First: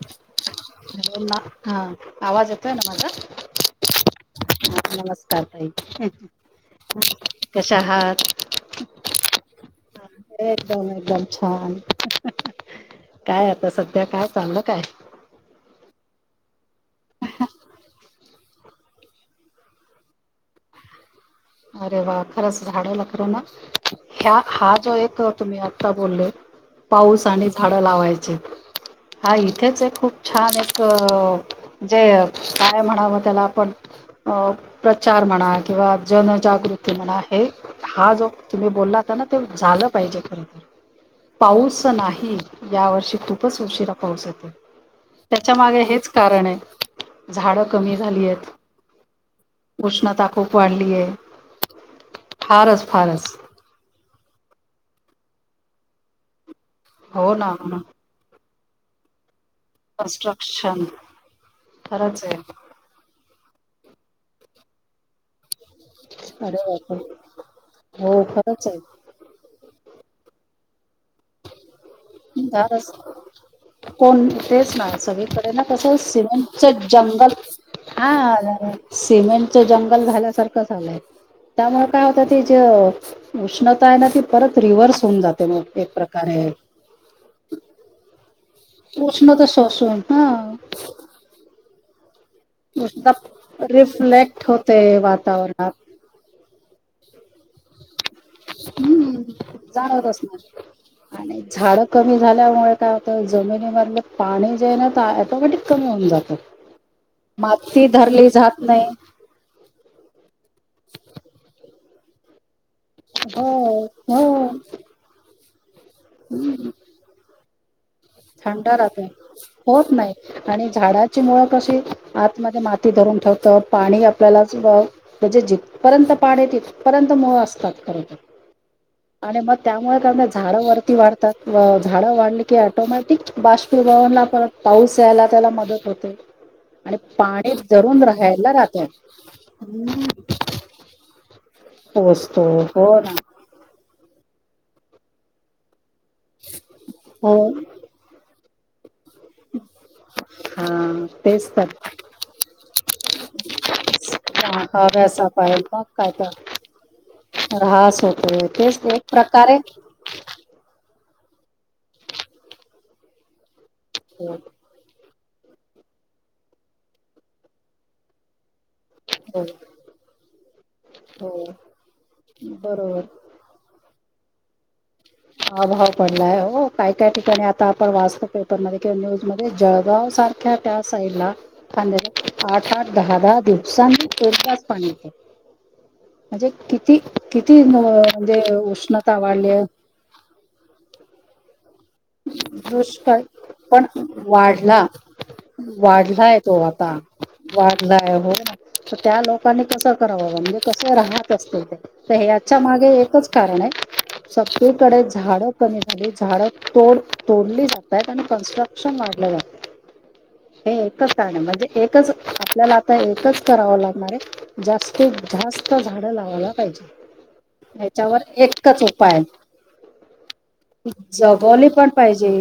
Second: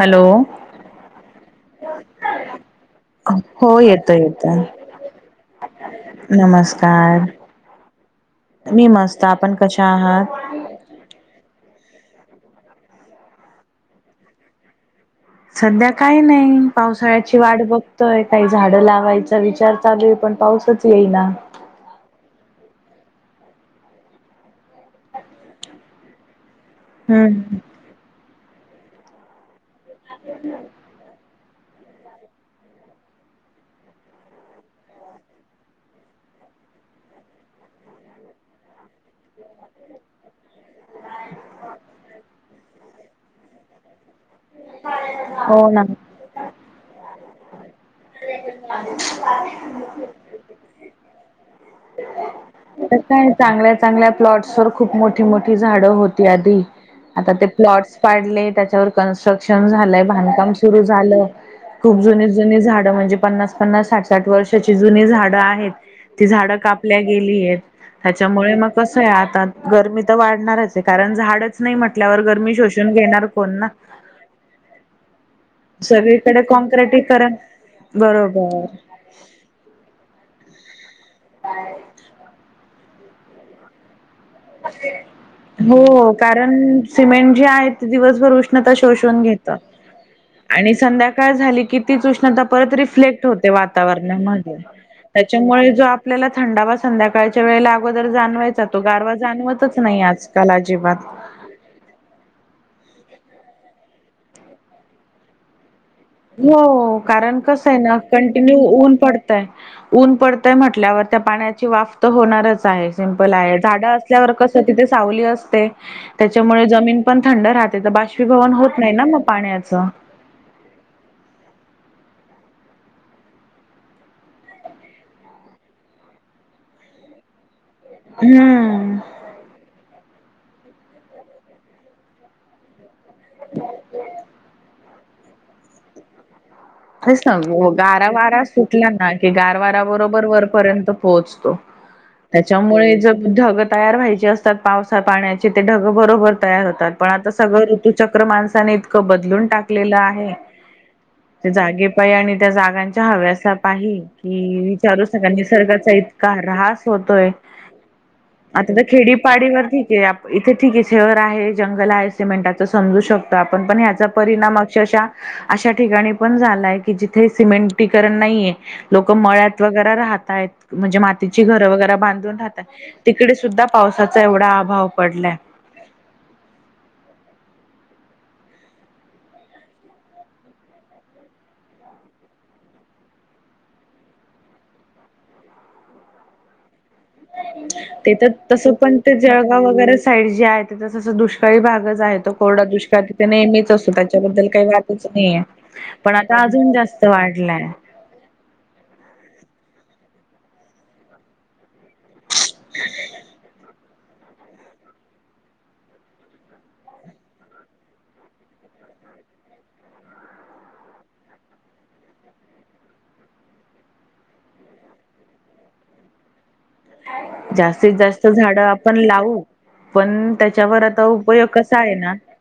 Hello! Hello ma'am हा आवाज येतो न माझा हो येतोय येतोय. नमस्कार तई नमस्कार. कशा आहात मी मस्त आपण कशा आहात? एकदम एकदम छान काय आता सध्या काय चालल काय सध्या काही नाही पावसाळ्याची वाट बघ य काही झाडं लावायचा विचार चालू आहे पण पाऊसच येईना. अरे वा खरंच झाडला खर ना. ह्या हा जो येतो तुम्ही आत्ता बोलले पाऊस आणि हम्म. झाडं लावायचे. हा इथेच एक खूप छान एक जे काय म्हणावं त्याला आपण अ प्रचार म्हणा किंवा जनजागृती म्हणा आहे हा जो तुम्ही बोललात ताना ते झालं पाहिजे खर तर, पाऊस नाही यावर्षी खुपच उशी पाऊस येतो त्याच्या हो मागे ना. हेच कारण आहे झाड कमी झाली आहेत [inaudible] वाढलीय. काय चांगल्या चांगल्या प्लॉट्स वर खूप मोठी मोठी झाडं होती आधी आता हो ना ते हो ना प्लॉट्स पाडले, त्याच्यावर कन्स्ट्रक्श ण झालंय बांधकाम सुरू कन्स्ट्रक्शन झालं खूप खरंच जुनी आहे. जुनी झाड म्हणजे पन्नास पन्नास साठ साठ वर्षाची जुनी झाडं आहेत ती झाडं अरे कापल्या बापरे गेली आहेत हो त्याच्यामुळे खरंच मग कसं आहे आता, गरमी तर वाढणारच आहे कारण झाडच नाही म्हटल्यावर गरमी फारच शोषून घेणार कोण ना कोण तेच ना सगळीकडे ना कसं सगळीकडे सिमेंटच कॉँक्रिटी जंगल करण हा बरोबर सिमेंटच जंगल झाल्यासारखं झालंय त्यामुळ काय होतं ती जे उष्णता आहे ना ती परत रिव्हर्स होऊन जाते मग एक हो प्रकारे कारण सिमेंट जे आहे ते दिवसभर उष्णता शोषून उष्णता घेत शोषून हा आणि संध्याकाळ झाली की तीच उष्णता परत उष्णता रिफलेक्ट होते रिफ्लेक्ट वातावरणामध्ये होते त्याच्यामुळे वातावरणात जो आप आपल्याला थंडावा संध्याकाळच्या वेळेला अगोदर जाणवायचा तो गारवाचं हम्म जाणवतच नाही आजकाल अजीबात आणि झाड कमी झाल्यामुळे काय होतं जमिनीमधलं पाणी जे हाय ना ते ॲटोमॅटिक कमी होऊन जातं. हो कारण कसंय माती ना धरली कंटिन्यू जात नाही ऊन पडतय ऊन पड तय म्हटल्यावर त्या पाण्याची वाफ तर होणारच आहे सिमपल आहे हो झाड असल्यावर हो कस तिथेचं सावली असते त्याच्यामुळे जमिन पण थंड राहते त्या बाष्प पी भवन थंड होत नाही ना राहते म पाण्याचं होत नाही आणि झाडाची मुळं कशी आतमध्ये माती धरून ठेवतात पाणी आपल्याला वर म्हणजे जिथं पर्यंत पाणी तिथं पर्यंत मुळ असतात खर हम्म. आणि म त्यामुळे का झाडं वरती वाढतात झाडं वाढली की ऍटोमॅट बाष्पीभवनला परत पाऊस यायला त्याला मदत होते. आणि होच ना पाणी हो जरून गारा वारा राहायला राहत्या सुटल्या ना की गार वारा बरोबर वरपर्यंत पोहोचतो. पोहोचतो हो त्याच्यामुळे ना जग ढगत तयार व्हायचे असतात पावसा पाण्याचे ते ढगं बरोबर तयार होतात पण आता हो सगळं ते चक्र माणसाने इतकं बदलून टाकलेलं आहे. हां त्या जागे पायी आणि त्या जागांच्या हव्यासा पाही कि विचारूच हव्यासा नका पाहिल मग निसर्गाचा इ काय का तर ऱ्हास होतोय, ऱ्हास होतोय आता त्या तेच एक खेडीपाडी प्रकारे वर ठीक ये आप इथे ठीक ये, शहर आहे, जंगल आहे, सिमेंटाच समजू शकतो आपण पण ह्याचा हो परिणाम स शा अशा ठिकाणी पण झालाय की जिथे सिमेंटीकरण नाहीये. लोक हो मळ्यात वगैरे राहतायेत म्हणजे मातीची हो घरं वगैरे बांधून राहताय बरोबर तिकडेचं सुद्धा पावसाचा एवढा अभाव पडलाय. अभाव पडलाय हो काय काय ठिकाणी आता आपण वाचतो पेपरमध्ये किंवा न्यूजमध्ये जळगाव सार ख्या त्या साईडला [unintelligible] आठ आठ दहा दहा दिवसांनी एकदाच पाणी येतय. म्हणजे किती किती म ते तर म्हणजे तसं पण उष्णता ते वाढलीये. जळगाव वगैरे साईड जे आहे ते तसं दुष्काळी भागच आहे तो कोरडा दुष्काळ तिथ नेहमीच पण असतो त्याच्याबद्दल काय वाढला वादच नाहीेये पण आता अजून जास्त वाढलाय वाद नाही हो ना त त्या लोकांनी कसं कराव? म्हणजे कसे राहत असतील ते? त हयाच्या मागे एकच कारण आहे सगळीकडे झाडं कमी झालीत झाडं तोड तोडली जातात आणि कन्स्ट्रक्शन वाढलं जाताय. हे एकच कारणये म्हणजे एकच आपल्याला आता एकच करावं लागणार ये. जास्तीत जास्त झाडं लावायला पाहिजे. जास्तीत ह्याच्यावर जास्त झाड एकच आपण उपाय लावू आहे पण त्याच्यावर आता उपयोग जगवली कसा पण आहे ना पाहिजे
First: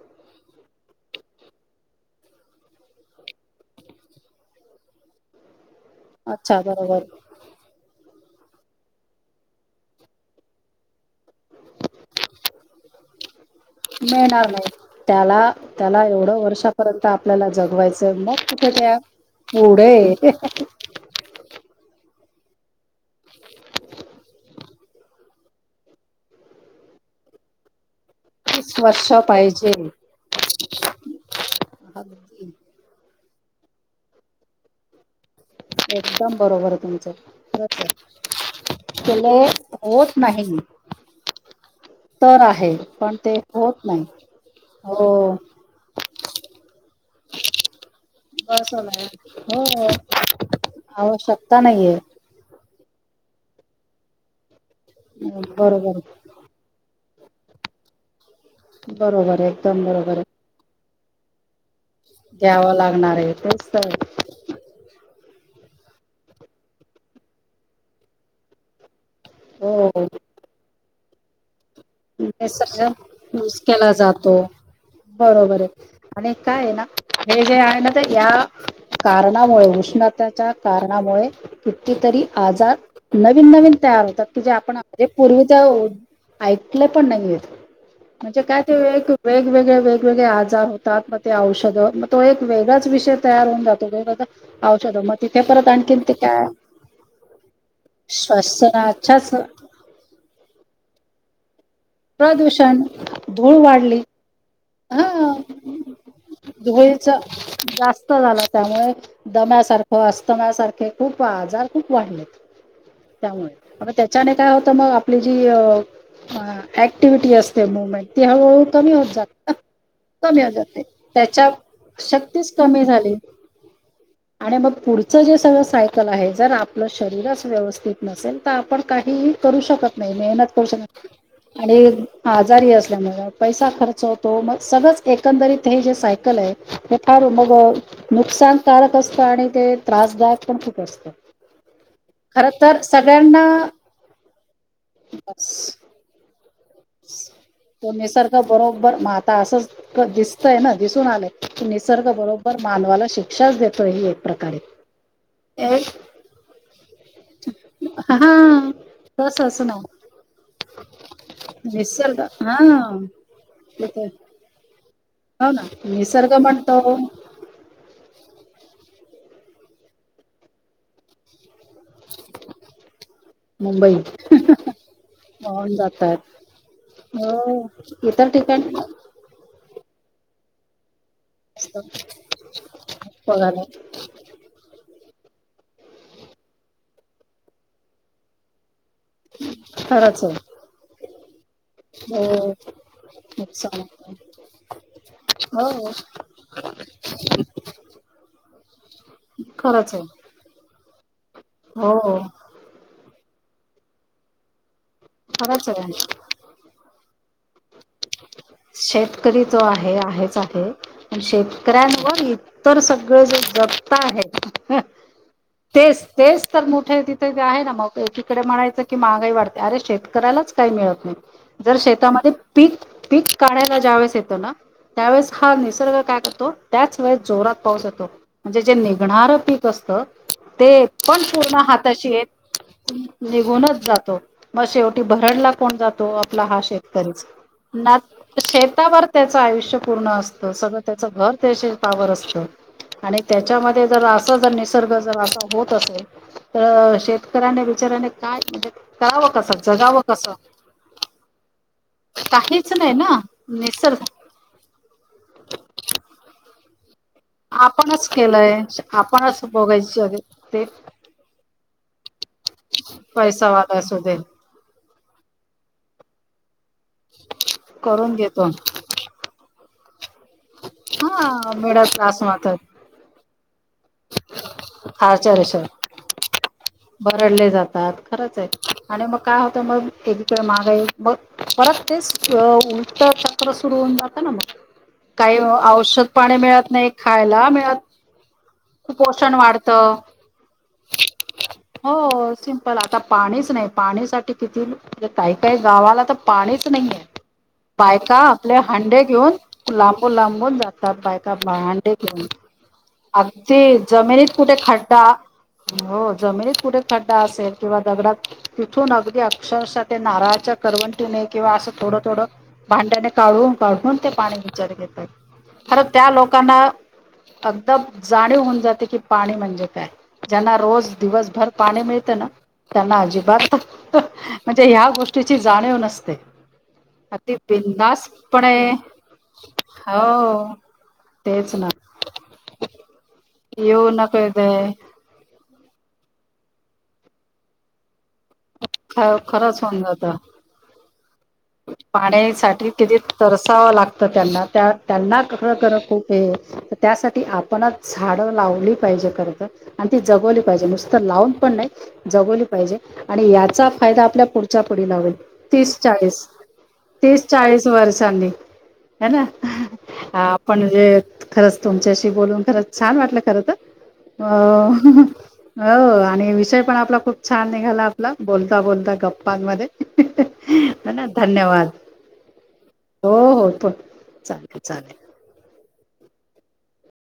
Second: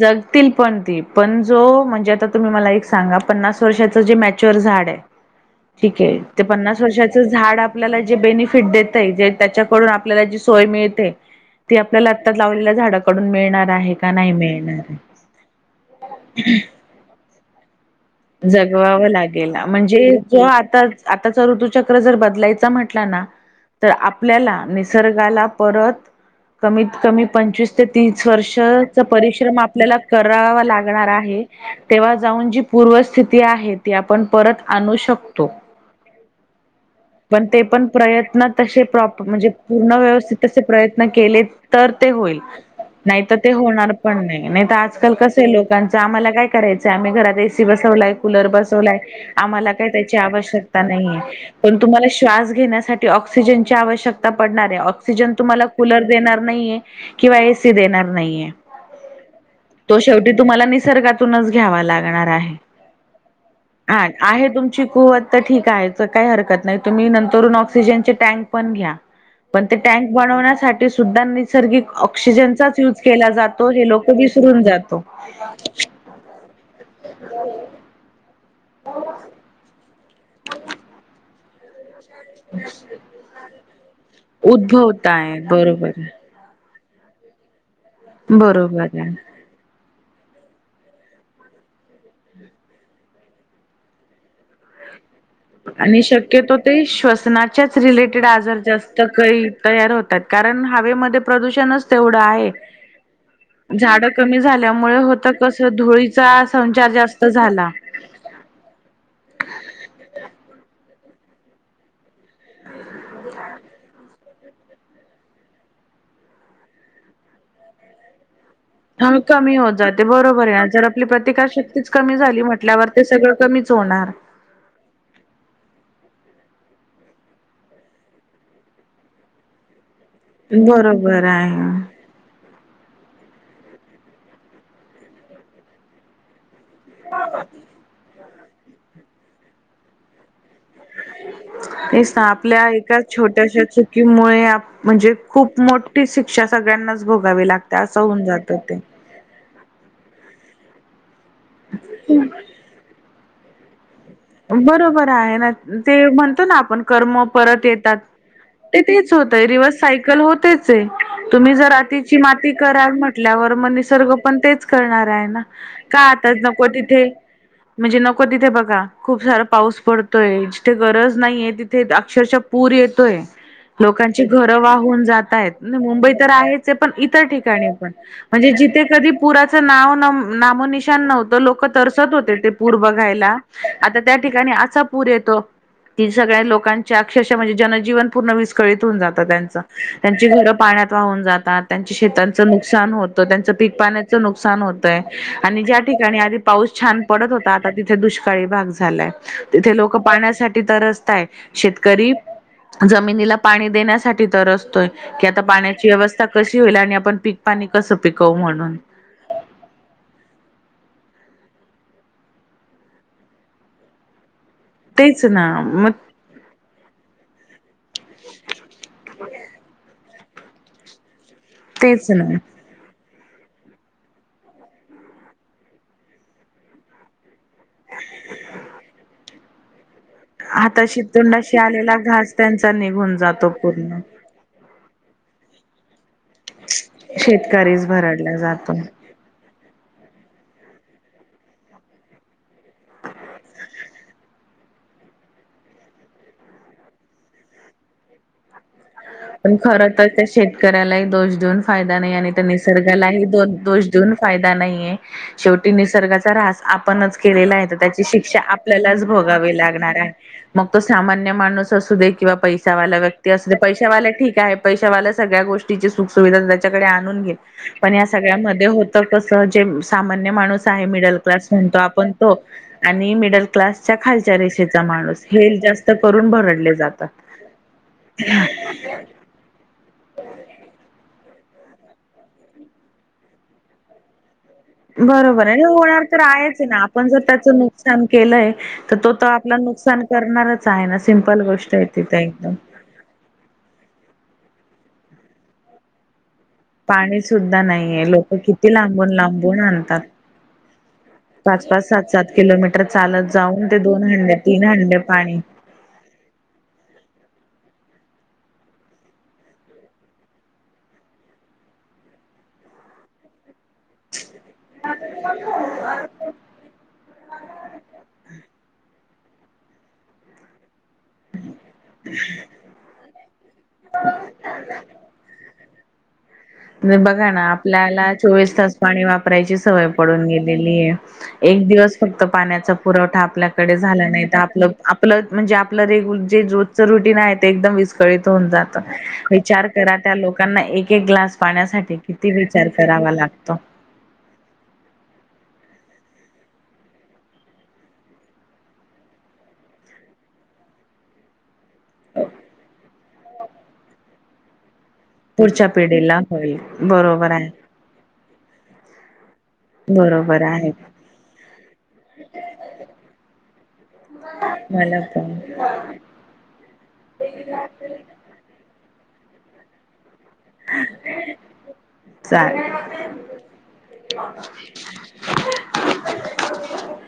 जगतील पण ती पण जो म्हणजे आता तुम्ही मला एक सांगा पन्नास वर्षाच जे मॅच्युअर झाड आहे [unintelligible] ठीक आहे ते अच्छा पन्नास बरोबर वर्षाच झाड आपल्याला जे बेनिफिट देत. त्याच्याकडून आपल्याला जी सोय मिळते ती आपल्याला आता लावलेल्या झाड कडून मिळणार आहे. मिळणार नाही त्याला त्याला एवढं वर्षापर्यंत आपल्याला जगवायचं. मग कुठे त्या जगवावं लागेल म्हणजे पुढे जो आता आताच ऋतुचक्र जर बदलायच म्हटला ना तर आपल्याला निसर्गाला परत कमीत कमी पंचवीस तीस वर्ष वर्ष परिश्रम पाहिजे आपल्याला करावा लागणार आहे तेव्हा अगदी जाऊन जी पूर्वस्थिती आहे ती आपण परत आणू शकतो. एकदम बरोबर आहे तुमचं पण ते खरंच पण आहे प्रयत्न तसे प्रॉपर केले म्हणजे पूर्ण होत व्यवस्थित नाही तसे प्रयत्न केले तर ते होईल तर आहे पण नाही तर ते होत होणार पण नाही नाही तर हो आजकाल कसे लोक आम्हाला काय करायच आहे आम्ही ए, सी बसवला, कुलर बसवला आहे आम्हाला काय हो त्याची आवश्यकता नाहीय आवश्यकता पण नाहीये तुम्हाला श्वास घेण्यासाठी ऑक्सिजन ची आवश्यकता पडणार आहे. ऑक्सिजन तुम्हाला बरोबर कुलर देणार? नाहीे किंवा एसी देणार नाहीे. बरोबर आहे. एकदम बरोबर आहे. तुम्हाला निसर्गातूनच घ्यावा लागणार आहे. द्याव लागणार आहे तेच तर हा आहे तुमची कुवत तर ठीक आहे काही हरकत नाही तुम्ही नंतरून ऑक्सिजनचे टँक पण घ्या. [unintelligible] पण ते टँक बनवण्यासाठी सुद्धा नैसर्गिक ऑक्सिजनचाच निसर्ग युज केला यूज जातो हे केला लोक जातो विसरून जातो. बरोबर आहे आणि काय ना हे जे आहे ना ते या कारणामुळे उष्णता त्याच्या कारणामुळे कितीतरी आजार नवीन नवीन तयार होतात की जे आपण आपले उद्भवताय पूर्वीचा बरोबर आहे ऐकलं पण नाही य म्हणजे काय ते बरोबर वेग, आहे. वेग वेगवेगळे वेगवेगळे आजार होतात मग ते औषधं मग तो एक वेगळाच विषय तयार होऊन जातो. औषध म आणि शक्यतो ते श्वसनाच्याच रिलेटेड आजार जास्त श्वसनाच्याच काही तयार होतात कारण हवेमध्ये प्रदूषणच तेवढ आहे प्रदूषण धूळ वाढली झाड कमी झाल्यामुळे होत हा कस धुळीचा संचार धुळीच जास्त झाला. जास्त झाला त्यामुळे दम्यासारखं अस्तम्यासारखे खूप आजार खूप वाढलेत. त्यामुळे त्याने काय होतं मग आपली जी ऍक्टिव्हटी असते मुवमेंट ती हळू कमी होत जात. ते बरोबर आहे जर आपली त्याच्या प्रतिकारशक्तीच कमी झाली शक्तीच कमी म्हटल्यावर ते झाली सगळं कमीच होणार. आणि मग पुढच जे सगळं सायकल आहे जर आपलं शरीरच व्यवस्थित नसेल. आपण काहीही करू शकत नाही. मेहनत करू शकत नाही बरोबर आहे आणि आजारी असल्यामुळे पैसा खर्च होतो मग सगळंच एकंदरीत हे जे सायकल आहे. हे मग नुकसानकारक असतं आणि ते त्रासदायक पण खूप असतं. स ना खर आपल्या तर एका सगळ्यांना छोट्याश्या चुकीमुळे म्हणजे खूप मोठ तो होऊन निसर्ग जातं ते. बरोबर मग आता असं दिसतय ना दिसून आले निसर्ग बरोबर मानवाला शिक्षाच देतो ही एक प्रकारे बरोबर आहे. ना ते म्हणतो ना आपण कर्म परत येतात. हा ते तेच तस होतं अस रिव्हर्स ना साईड तुम्ही जर आातची निसर्ग माती हा कराल म्हटल्यावर मग निसर्ग हो पण तेच करणार आहे ना का निसर्ग आताच नको म्हणतो तिथे म्हणजे नको तिथे बघा खूप सारा पाऊस पडतोय जिथे गरज नाहीय तिथ. थेट अक्षरशः पूर येतोय. मुंबई लोकांची घर वाहून जातय वाहून मुंबई जातात तर आहेच आहे पण इतर हो ठिकाणी पण इतर म्हणजे ठिकाणी जिथे कधी. पुराचं नाव नामोनिशान नव्हतं लोक असतं तरसत होते ते पूर बघायला. आता त्या ठिकाणी असा पूर येतो. ती सगळ्या लोकांच्या अक्षरशा म्हणजे जनजीवन पूर्ण विस्कळीत होऊन जात. तर त्यांचा खरंच त्यांची आहे. घर पाण्यात वाहून जातात. त्यांच्या शेतांचं हो नुकसान होतं. त्यांच्या नुकसान होतं. पीकपाण्याचं नुकसान होतय आणि ज्या हो ठिकाणी आधी पाऊस छान पडत होता. आता तिथे दुष झालाय तिथे खरंच लोक आहे. पाण्यासाठी तरसताय शेतकरी हो जमिनीला पाणी देण्यासाठी तरसतोय की आता खरंच पाण्याची आहे. व्यवस्था. कशी होईल आणि आपण पीक पाणी कसं पिकवु म्हणून. शेतकरी जो आहे आहेच आहे. पण शेतकऱ्यांवर इतर सगळं जे जगत आहेत. तेच ना मग.. तेच तेच तर मोठे तिथे आहे ना मग एकीकडे म्हणायचं की महागाई वाढते अरे शेतकऱ्यालाच काही मिळत नाही जर तेच ना शेतामध्ये पीक पीक काढायला ज्या वेळेस येत ना.. त्यावेळेस हा निसर्ग काय करतो? त्याच वेळेस जोरात पाऊस होतो. म्हणजे जे निघणारं पीक असतं. ते हाताशी पण तोंडाशी पूर्ण आलेला घास हाताशीेत त्यांचा निघून जातो निघूनच पूर्ण. जातो. मग शेवटी भरडला कोण जातो? आपला हा शेतकरी... शेतकरीच ना भरडला जातो. शेतावर त्याचं आयुष्य पूर्ण असतं सगळं त्याचं घर तेशीलपावर असतं. आणि त्याच्यामध्ये जर असं जर निसर्ग जर असा होत असेल तर शेतकऱ्यांना बिचाराने काय म्हणजे करावं कसं जगावं कसं. शेतकऱ्याला दोष देऊन फायदा नाही आणि त्यां काहीच नाही ना निसर्गालाही दोष निसर्ग देऊन फायदा नाही. शेवटी निसर्गाचा ऱ्हास आपणच केलेला आहे त्याची आपणच शिक्षा केलंय आपल्यालाच आपणच भोगावी लागणार बघायची आहे ते मग तो सामान्य माणूस असू दे किंवा पै चहावाला व्यक्ती असुदे असू पैसावाला दे ठीक पैशवाल्या सगळ्या गोष्टीची सुख सुुविधा त्याच्याकडे आणून घेल पण या करून घेतो सगळ्यामध्ये तर कस जे सामान्य माणूस आहे मिडल हा क्लास म्हणतो मिडल आपण क्लास तो.. मात्र आणि मिडल क्लासच्या खालच्या रे माणूस खालच्या हे रेषेवर जास्त करून भरडले जातात. भरडले जातात खरंच आहे आणि मग काय होतं मग एकवेळ मागाई मग परत तेच उलट चक्र सुरू होऊन जातं ना मग.. काही बरोबर आहे आणि होणार औषध तर पाणी आहेच आहे मिळत ना नाही आपण जर खायला त्याचं मिळत नुकसान केलंय तर तो तर कुपोषण आपला वाढतं नुकसान करणारच आहे ना सिम्पल गोष्ट आहे तिथे हो एकदम सिंपल आता पाणीच नाही पाणी साठी किती म्हणजे काही काही गावाला तर पाणीच पाणी सुद्धा नाहीये. बायका लोकं आपले किती हांडे घेऊन लांबून-लांबून आणतात. लांबून लांबून जात. बायका भांडे घेऊन किलोमीटर चालत जाऊन ते अगदी जमिनीत हंडे, कुठे हंडे खड्डा पाणी हो जमिनीत कुठे खड्डा असेल किंवा दगडात तिथून अगदी अक्षरशः ते नारळाच्या करवंटीने किंवा असं थोडं, थोडं भांड्याने काढून, काढून. पाणी बिचार देताय खर त्या लोक लोकांना आता जाणीव होऊन जाते की पाणी म्हणजे काय? ज्यांना रोज दिवसभर पाणी मिळतना. त्यांना अजिबात म्हणजे ह्या गोष्टीची जाणीव नसते. बघा अगदी ना... आपल्याला चोवीस बिंदासपणे तास पाणी वापरायची सवय पडून हो गेलेली आहे. तेच एक ना दिवस फक्त पाण्याचा पुरवठा आपल्याकडे येऊ झाला नको नाही तर येत आपलं प्लस म्हणजे आपलं रेग्युलर जे रोजच रुटीन आहे ते एकदम वि होऊन जात खरंच विचार करा त्या लोकांना एक एक ग्लास पाण्यासाठी किती पाण्या विचार साठी किती करावा लागतो. तरसाव लागतं त्यांना खर-खर खूप तर त्यासाठी आपणच झाडं लावली पाहिजे खरंतर. आणि ती जगवली पाहिजे नुसत तर लावून पण नाही. जगवली पाहिजे आणि याचा फायदा आपल्या पुढच्या पुढ होईल. पुढच्या तीस पिढीला चाळीस होईल बरोबर आहे. वर्षांनी ह ना बरोबर आपण आहे म्हणजे खरंच तुमच्याशी बोलून खरंच छान वाटलं खर तर. अ मला पण हो आणि विषय पण आपला खूप छान निघाला. बोलता-बोलता गप्पांमध्ये [unintelligible] ना धन्यवाद. चालेल. हो-हो पण चालेल-चालेल.